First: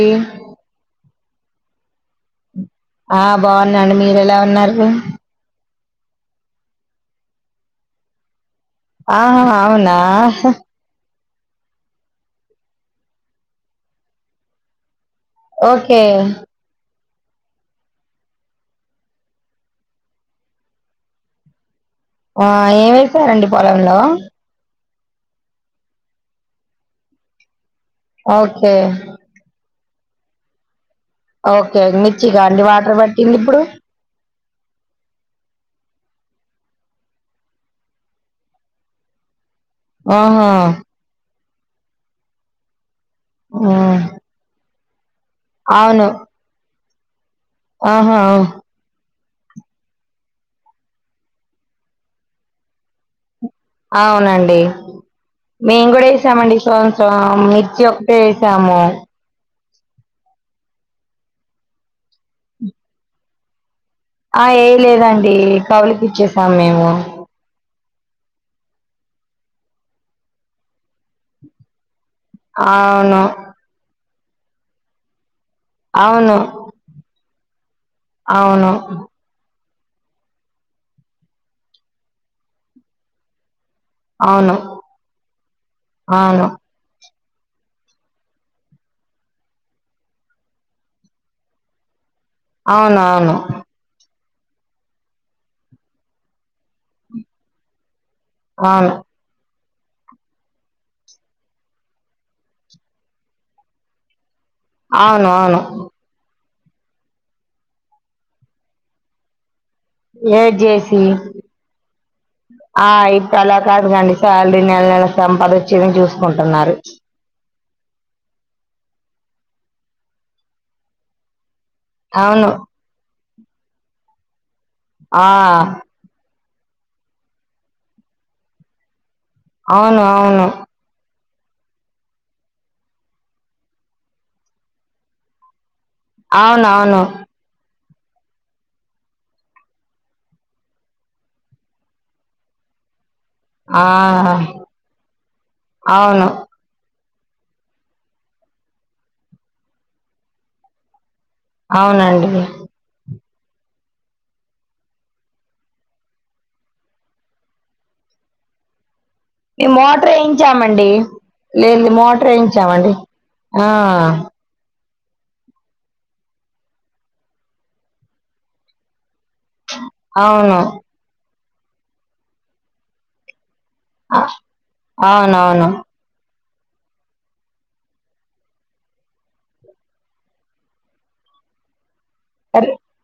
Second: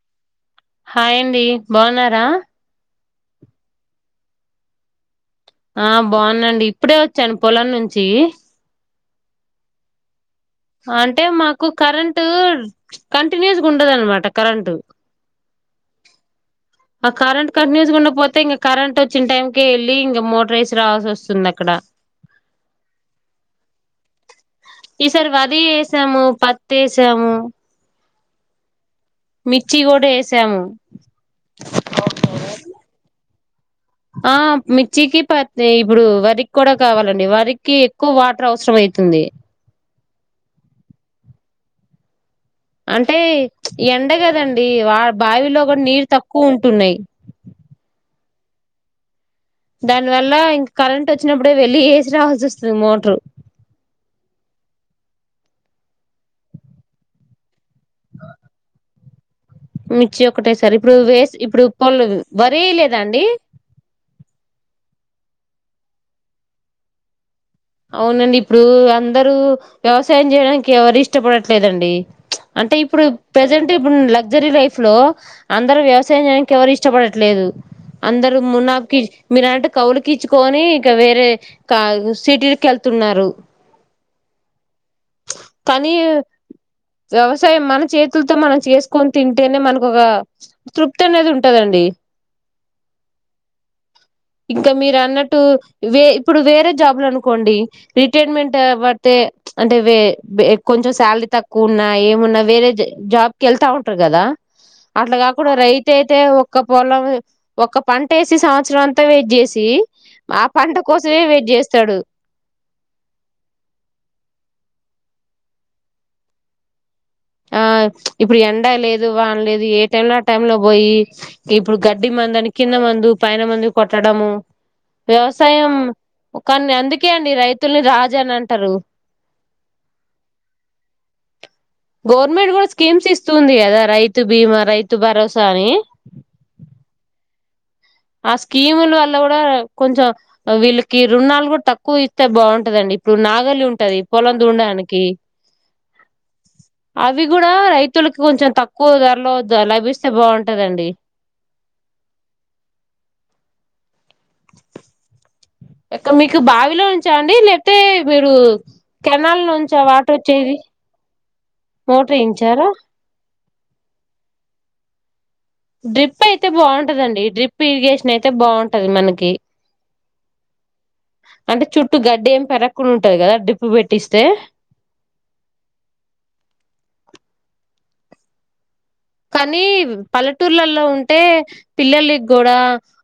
Game hi అండి బావున్నారా? ఆ బాగున్నాను మీరు ఎలా ఉన్నారు ఆ బానండి ఇప్పుడే వచ్చాను పొలం నుంచి ఆహా అవునా అంటే మాకు కరెంటు కంటిన్యూస్గా ఉండద అన్నమాట కరెంటు ఓకే ఆ కరెంట్ కంటిన్యూస్ ఉండాపోతే ఇంక కరెంట్ వచ్చిన టైంక వెళ్ళలి ఇంకా మోటర్ వేసి రావాల్సి వస్తుంది అక్కడ ఆ ఏమేశారండి పొలంలో ఈసారి వారి వేసాము పత్తి వేసాము ఓకే మిర్చి కూడా వేసాము ఓకే మిర్చిగా అండి వాటర్ పట్టింది ఇప్పుడు ఆ మిర్చికి ప ఇప్పుడు వరికి కూడా కావాలండి వరికి ఎక్కువ వాటర్ అవసరం అయింది అవుతుంది ఆహా అంటే ఉమ్ ఎండ కదండి వా బావిలో కూడా నీరు అవును తక్కువ ఉంటున్నాయి ఆహా దాని వల్ల ఇంకా కరెంట్ వచ్చినప్పుడే వెళ్ళి వేసి రావాల్సి వస్తుంది మోటరు అవునండి మేము కూడా వేసామండి ఈ సంవత్సరం మిర్చి ఒక్కటే వేసాము మిర్చి ఒకటే సారి ఇప్పుడు వేస్ ఇప్పుడు పళు వరి లేదా అండి ఏ వేయలేదండి కౌగిలికి ఇచ్చేసము మేము అవునండి ఇప్పుడు అందరు వ్యవసాయం చేయడానికి ఎవరు ఇష్టపడట్లేదండి అంటే ఇప్పుడు అవును ప్రజెంట్ ఇప్పుడు లగ్జరీ లైఫ్ లో అందరు వ్యవసాయం అవును చేయనికి ఎవరు ఇష్టపడట్లేదు అందరు అవును మునాబకి కౌలికి ఇచ్చుకొని ఇక వేరే కా సిటీకి వెళ్తున్నారు అవును కానీ అవును వ్యవసాయం మన చేతులతో మనం చేసుకొని తింటేనే మనకు ఒక తృప్తి అనేది ఉంటదండి అవును అవును ఇంకా మీరు అన్నట్టు వే ఇప్పుడు వేరే జాబ్ లు అనుకోండి రిటైర్మెంట్ అవును పడుతే అంటే కొంచెం శాలరీ తక్కువ ఉన్నా ఏమున్నా వేరే జాబ్ కి వెళ్తా ఉంటారు కదా అట్లా అవును కాకుండా అవును రైతు అయితే ఒక్క పొలం ఒక పంట వేసి సంవత్సరం అంతా వెయిట్ చేసి మా ఏడ్ పంట చేసి కోసమే వెయిట్ చేస్తాడు ఆ ఇప్పుడు అలా కాదు కాండి శాలరీ నెల నెల సంపాద వచ్చేది చూసుకుంటున్నారు ఆ ఇప్పుడు ఎండా లేదు వానలేదు ఏ టై లో ఆ టై లో పోయి ఇప్పుడు గడ్డి అవును మందుని కింద మందు పైన మందు కొట్టడము ఆ వ్యవసాయం ఒకన్ని అందుకే అండి రైతుల్ని రాజు అని అంటారు అవును అవును గవర్నమెంట్ కూడా స్కీమ్స్ ఇస్తుంది కదా రైతు బీమా రైతు భరోసా అని అవున అవును ఆ స్కీముల వల్ల కూడా కొంచెం వీళ్ళకి రుణాలు కూడా తక్కువ ఇస్తే బాగుంటదండి ఇప్పుడు నాగల్లి ఆ ఉంటది పొలం దుంనడానికి అవును అవి కూడా రైతులకి కొంచెం తక్కువ ధరలో లభిస్తే బాగుంటదండి అవునండి ఇక్క మీకు బావిలోచ అండి లేపోతే మీరు కెనాల్ మీ నుంచా మోటార్ వాటర్ వచ్చేది వేయించామండి లేదు మోటర్ మోటార్ వేయించారా వేయించామండి ఆ డ్రిప్ అయితే బాగుంటదండి డ్రిప్ ఇరిగేషన్ అయితే బాగుంటది మనకి అవును అంటే చుట్టూ గడ్డి ఏమి పెరగకుండా ఉంటది కదా డిప్ ఆ అవునవును కానీ పల్లెటూర్లలో ఉంటే పిల్లలకి కూడా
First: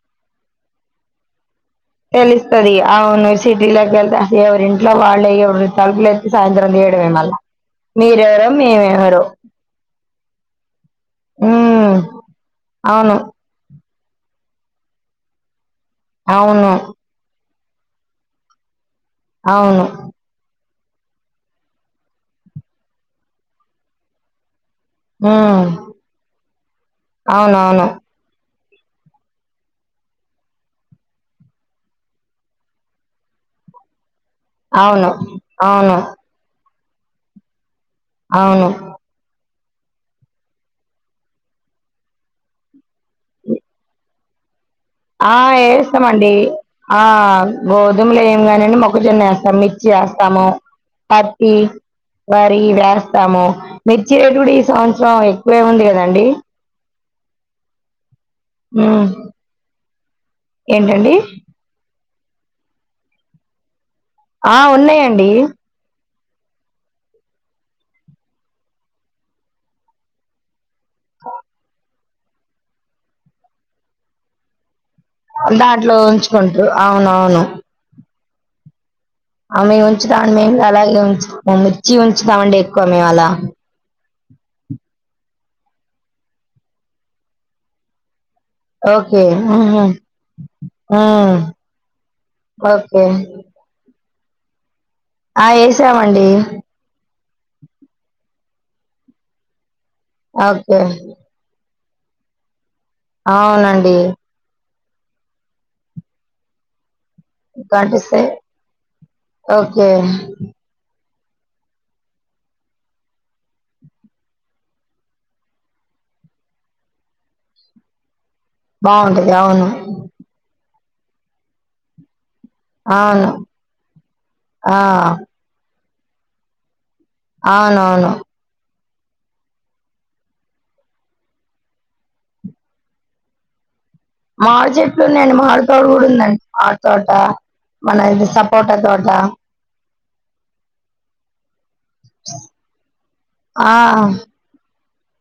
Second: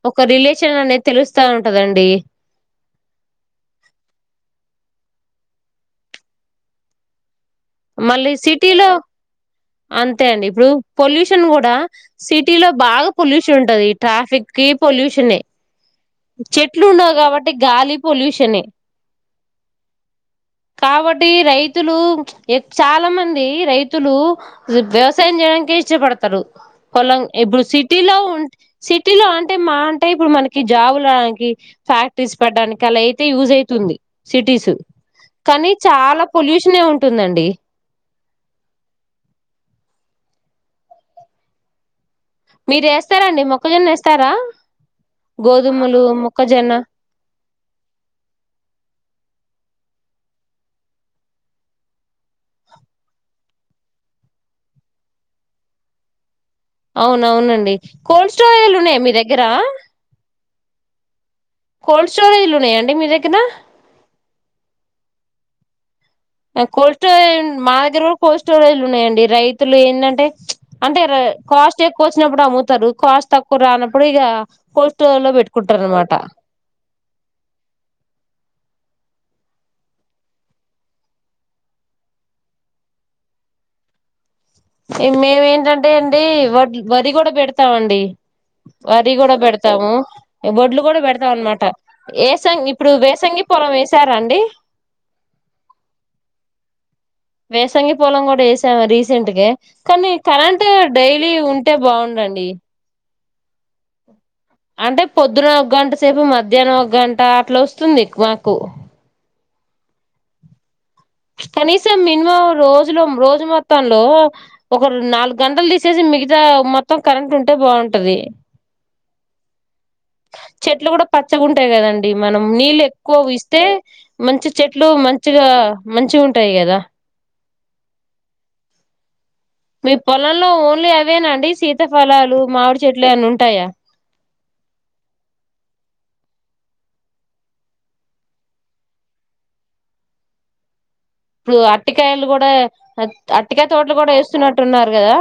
ఒ క రిలేషన్ అనేది తెలుస్తా ఉం తెలుస్తది అవును సిటీలోకి వెళ్తా ఎవరింట్లో వాళ్ళు తలుపు లేస్తే సాయంత్రం తీయడమే మల్ల మీరు మళ్ళీ ఎవరో మేము సిటీలో ఎవరో అంతే అండి ఇప్పుడు పొల్యూషన్ కూడా సిటీ లో బాగా అవును. పొల్యూషన్ ఉంటది ట్రాఫిక్ కి పొల్యూషనే అవును. చెట్లు ఉన్నావు కాబ టి గాలి పొల్యూషన్ ఏ అవును కాబట్టి రైతులు ఏ చాలా మంది రైతులు వ్యవసాయం హ్మ్. చేయడానికే ఇష్టపడతారు పోలం ఇప్పుడు అవునవును. సిటీలో ఉం సిటీలో అంటే మా అంటే ఇప్పుడు మనకి జాబులు రాడానికి ఫ్యాక్టరీస్ పెట్టడానికి అలా అయితే యూస్ అవుతుంది సిటీస్ అవును. కానీ అవును. చాలా పొల్యూషన్ ఉంటుందండి అవును మీరు వేస్తారా అండి మొక్కజొన్న ఏస్తారా ఆ వస్తామండి ఆ గోధుమలు ఏయం కనండి మొక్కజొన్న వేస్తాం చేస్తాము పత్తి వరి వేస్తాము మిర్చి రేటు కూడా ఈ సంవత్సరం ఎక్కువే ఉంది కదండి అవునవునండి కోల్డ్ స్టోరేజ్లు ఉన్నాయా హ్మ్. మీ దగ్గర ఏంటండి? కోల్డ్ స్టోరేజ్లు ఉన్నాయండి మీదగ్గర ఆ ఉన్నాయండి కోస్ట మా దగ్గర కూడా కోస్టలు ఉన్నాయండి రైతులు ఏంటంటే అంటే కాస్ట్ ఎక్కువ వచ్చినప్పుడు అమ్ముతారు కాస్ట్ తక్కువ రానప్పుడు ఇగా కోస్ట లో దాంట్లో పెట్టుకుంటారన్నమాట ఉంచుకుంటారు. అవునవును. ఆ మేము ఉంచుతాండి మేము అలాగే ఉంచుతాము మిర్చి ఉంచుతామండి ఎక్కువ మేము అలా మేము ఏంటంటే అండి వ వరి కూడా పెడతామండి వరి ఓకే కూడా ఉహు పెడతాము వడ్లు కూడా పెడుతాం ఉమ్ అనమాట వేసంగి ఇప్పుడు ఓకే వేసంగి పొలం వేస్ సారా అండి ఆ వేసామండి వేసంగి పొలం కూడా వేసాము రీసెంట్గా కానీ కరెంట్ ఓకే డైలీ ఉం టే బాగుండండి అవునండి అంటే పొద్దున ఒక గంట సేపు మధ్యాహ్నం ఒక గంట అట్లా వస్తుంది గంటిస్తే మాకు ఓకే కనీసం మినిమం రోజులు రోజు మొత్తంలో ఒక నాలుగు గంటలు తీసేసి మిగతా మొత్తం కరెంట్ ఉంటే బాగుంటది బాగుంటది అవును చెట్లు కూడా పచ్చగాంటాయి కదండి మనం నీళ్ళ అవును ఎక్కువ ఇస్తే మంచి ఆ చెట్లు మంచిగా మంచిగా ఉంటాయి కదా అవునవును మీ పొలంలో ఓన్లీ అవేనాండి సీతఫలాలు మామిడి చెట్లు ఎవన ఉంటాయా మామిడి చెట్లు ఉన్నాండి మామిడి తోట కూడా ఉందండి మామిడి తోట మన ఇది సపోర్ట తోట [inaudible] ఇప్పుడు అరటికాయలు కూడా అటికాయ ఆ తోటలు కూడా వేస్తున్నట్టున్నారు కదా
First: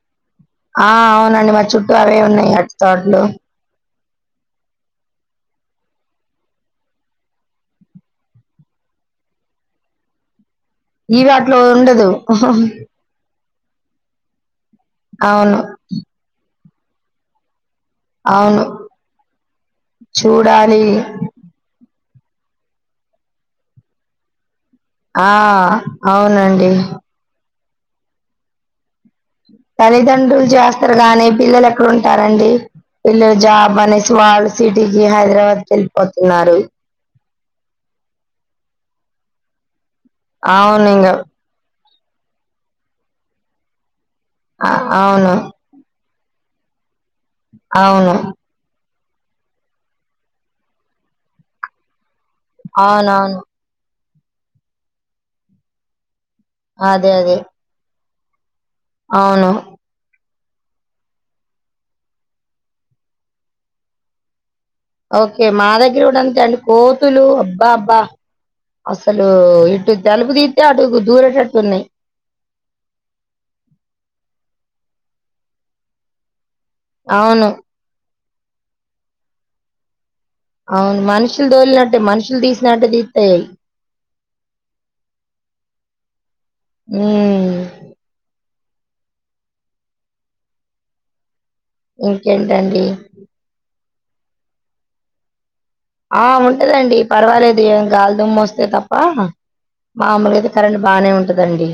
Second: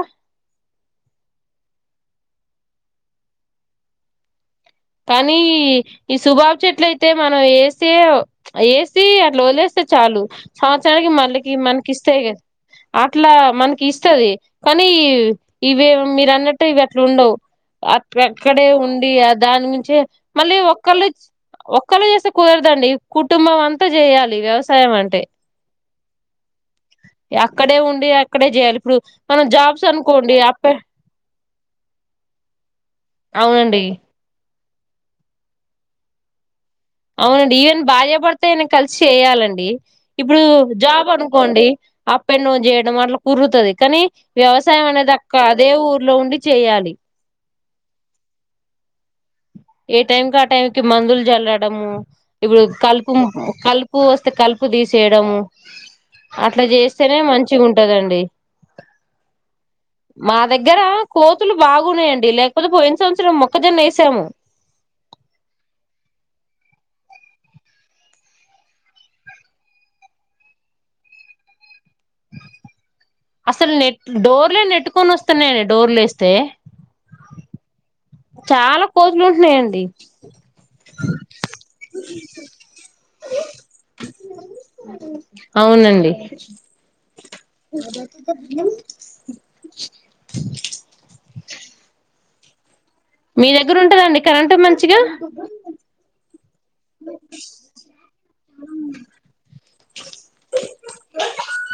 ఆ అవునండి మా చుట్టూ అవే ఉన్నాయి అరటి తోడ్లు కానీ ఈ సుబాబ చెట్ల అయితే మనం ఏసే ఏసి అట్లా వలేస్త చాలు సంవత్సరానికి ఇవి మళ్ళకి అట్లో మనకి ఉండదు ఇస్తే కదా అట్లా మనకి ఇస్తది కానీ అవును ఇవి మీరు అన్నట్టు ఇవి అట్లా ఉండవు అవును అక్కక్కడే ఉండి ఆ దాని నుంచే మళ్ళీ చూడాలి ఒక్కలే ఓ క్కలు చేస్తే కుదరదండి కుటుంబం అంతా చేయాలి వ్యవస్ ఆ అవునండి అక్కడే ఉండి అక్కడే చేయాలి ఇప్పుడు మనం జాబ్స్ అనుకోండి తల్లిదండ్రులు అప్ప చేస్తారు గానీ పిల్లలు ఎక్కడ ఉంటారండి పిల్లలు జాబ్ అవునండి అనేసి వాళ్ళు సిటీకి హైదరాబాద్ కి వెళ్ళిపోతున్నారు అవునండి ఈవెన్ భార్య పడితే నయను కలిసి చేయాలండి ఇప్పుడు అవును ఇంగ జాబ్ అనుకోండి అప్పెన్డవన్ చేయడం అట్లా కురుతుంది కానీ ఆ వ్యవసాయం అనేది అవును అక్క అదే ఊరు లో ఉండి చేయాలి అవును ఏ టైంకి ఆ టైం కి మందులు జల్డము ఇప్పుడు కలుపు అవునవును కలుపు ఉ ప వస్తే కలుపు తీసేయడము అట్లా అదే చేస్తేనే అదే మంచిగా ఉంటదండి అవును మా దగ్గర కోతులు బాగున్నాయండి లేకపోతే పోయిన సంవత్సరం మొక్కజొన్న వేసాము ఓకే మా దగ్గర కూడా అంతే అండి కోతులు అబ్బా అబ్బా అసలు ఇటు తలుపు దితే అటు దూరేటట్టు ఉన్నాయి అసలు నెట్ డోర్లే నెట్టుకొని వస్తున్నాయండి డోర్లు వేస్తే అవును చాలా కోతులుంటున్నాయండి అవును మనుషులు తోలినట్టే మనుషులు తీసినట్టే తీస్తాయయి అయి అవునండి ఉమ్ ఇంకేంటండి మీ దగ్గర ఉంటందండి కరెంటూ మంచిగా ఆ ఉంటదండి పర్వాలేదు గాలిదుుమ్మ వస్తే తప్ప మామలుగా అయితే కరెంట్ బానే ఉంటదండి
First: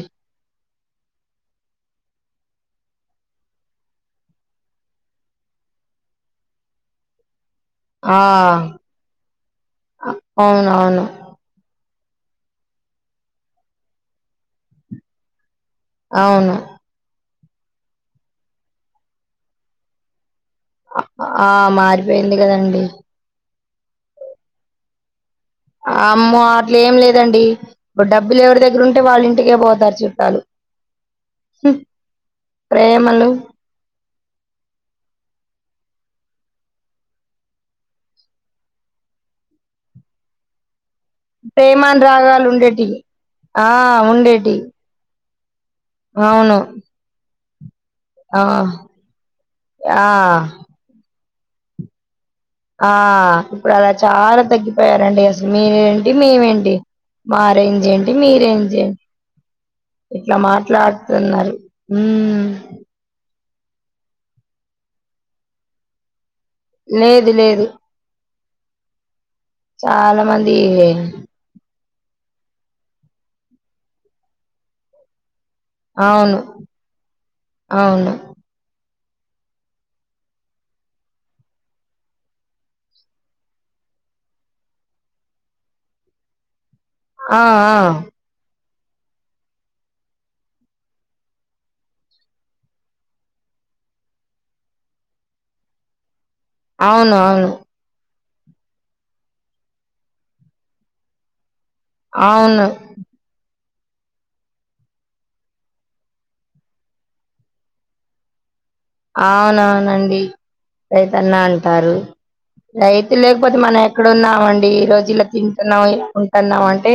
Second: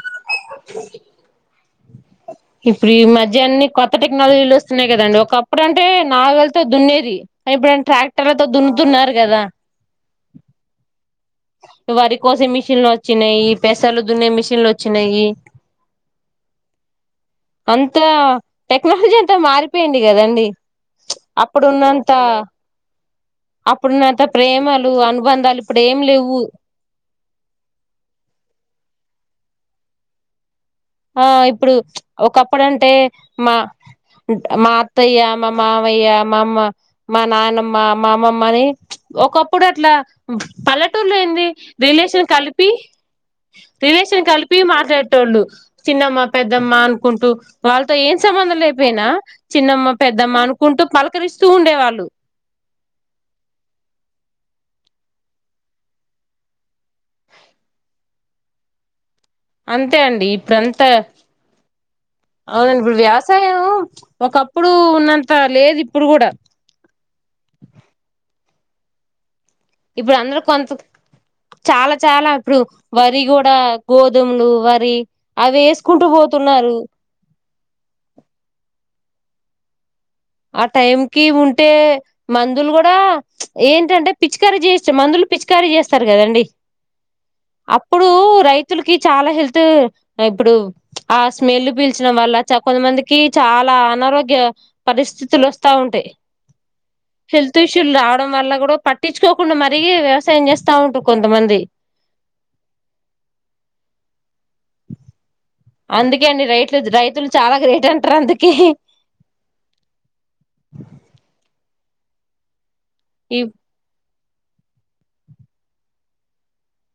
ఇప్పుడు ఈ మధ్యన్ని కొత్త టెక్నాలజీలు వస్తున్నాయి కదండి ఒకప్పుడు అంటే నాగ వెళ్తే దున్నేది ఇప్పుడు ట్రాక్టర్లతో దున్నుతున్నారు కదా అవును అవును వారి కోసే మిషన్లు వచ్చినాయి పెసాలు దున్నే మిషన్లు వచ్చినాయి అవును అంతా టెక్నాలజీ అంతా మారిపోయింది కదాండి ఆ! అప్పుడున్నంత మారిపోయింది గదండీ. అప్పుడున్నంత ప్రేమలు అనుబంధాలు ఇప్పుడు ఏం లేవు మ్మో అట్లు ఏం లేదండి ఇప్పుడు డబ్బులు ఎవరి దగ్గర ఉంటే వాళ్ళింటికే పోతారు చుట్టాలు ఆ ఇప్పుడు హ్మ్. ఒకప్పుడు అంటే ప్రేమలు, మా మా అత్తయ్య మా మావయ్య మా అమ్మ మా నానమ్మ మా అమ్మమ్మని ఒకప్పుడు అట్లా పలక్ ట్టులేంది రిలేషన్ కలిపి ప్రేమానురాగాలుండేటియి. ఆ! రిలేషన్ కలిపి ఉండేటియి. మాట్లాడ్ ట్టోళ్ళు చిన్నమ్మ అవును. పెద్దమ్మ అనుకుంటూ వాళ్ళతో ఏం ఆ! సంబంధం లేపోయినా చిన్నమ్మ ఆ! పెద్దమ్మ అనుకుంటూ పలకరిస్తూ ఉండేవాళ్ళు ఆ ఇప్పుడు అలా చాలా తగ్గిపోయారండి అసలు మీరేంటి మేమేంటి మా రేంజెంటి మీ రేంజెం అంతే అండి ఇప్పుడంతా హ్మ్. అవునండి ఇప్పుడు వ్యవసాయం ఒకప్పుడు ఉన్నంత లేదు ఇప్పుడు కూడా లేదు లేదు చాలా ఇప్పుడందరు మంది కొంత చాలా చాలా ఇప్పుడు వరి గూడా గోధుమ్లు వరి అవేస్కుంటూ అవును పోతున్నారు అవును ఆ టైం కి ఉంటే మందులు గూడా ఏంటంటే పిచ్చికారీ చేస్తే మందులు పిచికారీ చేస్తారు కదండి ఆ ఆ అప్పుడూ రైత్ తులకి చాలా హెల్త్ ఇప్పుడు ఆ స్మెల్ పీల్చడం వల్ల చ కొంతమందికి చాల అనారోగ్య పరిస్థితులు వస్తా ఉంటాయి అవును అవును హెల్త్ ఇష్యుల్ రా డం వల్ల కూడా పట్టించుకోకుండా మరీ వ్యవసాయం చేస్తా ఉంటారు కొంతమంది అవును అందుకే అండి రైట్లు రైతులు చాలా గ్రేట్ అంటారు అందుకే అవునవునండి రైతన్న అంటారు రైతు ఈ లేకపోతే మనం ఎక్కడ ఉన్నామండి ఈ రోజు ఇలా తింటున్నాం ఇలా ఉంటున్నాం అంటే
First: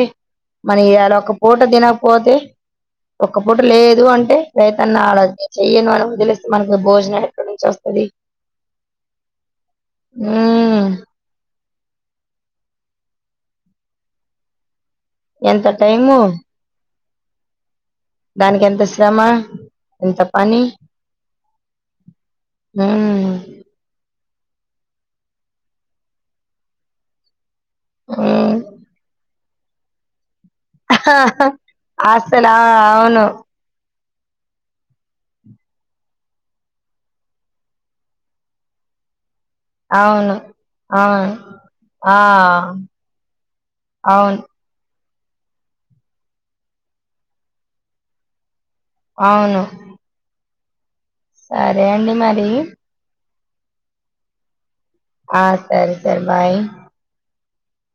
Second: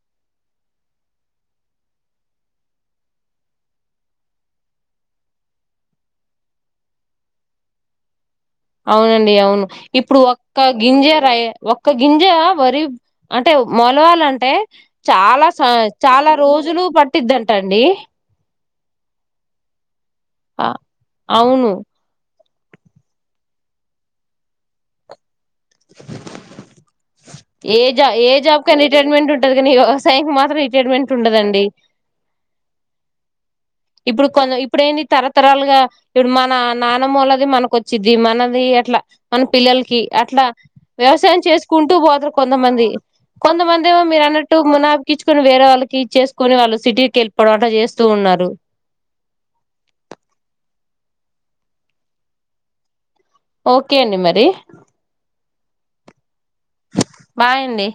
మన ఇయాల ఒక పూట తినప్పోతే ఒక్కపూట లేదు అంటే రైతన్న ఆడ నేన్ చెయ్యను అని వదిలేస్తే మనకూ భోజనం ఎక్కడ నుంచి వస్తది అవునండి అవును ఇప్పుడు ఒక్క ఉమ్ గింజ రై ఒక్క గింజా వరి అంటే మొలవాలంటే చాలా స్ ఎంత టైము చాలా రోజులు పట్ ట్టిద్దంటండి దానికెంత శ్రమ ఎంత పని ఆ అవును మ్ ఏ జాబ్ ఏ ఉమ్ జాబ్ కానీ రిటైర్మెంట్ ఉంటది కానీ ఇగ వ్యవసాయంకి మాత్ అహ అహ అస్సల అవును ఇప్పుడు కొన్ ఇప్పుడెంది తరతరాలుగా మన నానమ్మోళ్లది మనకు వచ్చిద్ది మనది అట్లా మన పిల్లల్కి అవును అట్లా అవును వ్యవసాయం చేసుకుంటూ ఆ పోతరు కొంతమంది కొంతమందిమో మీరు అవును అన్నట్టు మునా క్కిచ్చుకొని వేరే వాళ్ళకి ఇచ్చేసుకొని వాళ్ళు సిటీకెళ్ళిపోవడం అట్లా చేస్తూ ఉన్నారు అవును సరే అండి మరి ఓకే అండి మరి ఆ సరే సరె బాయ్ బాయండి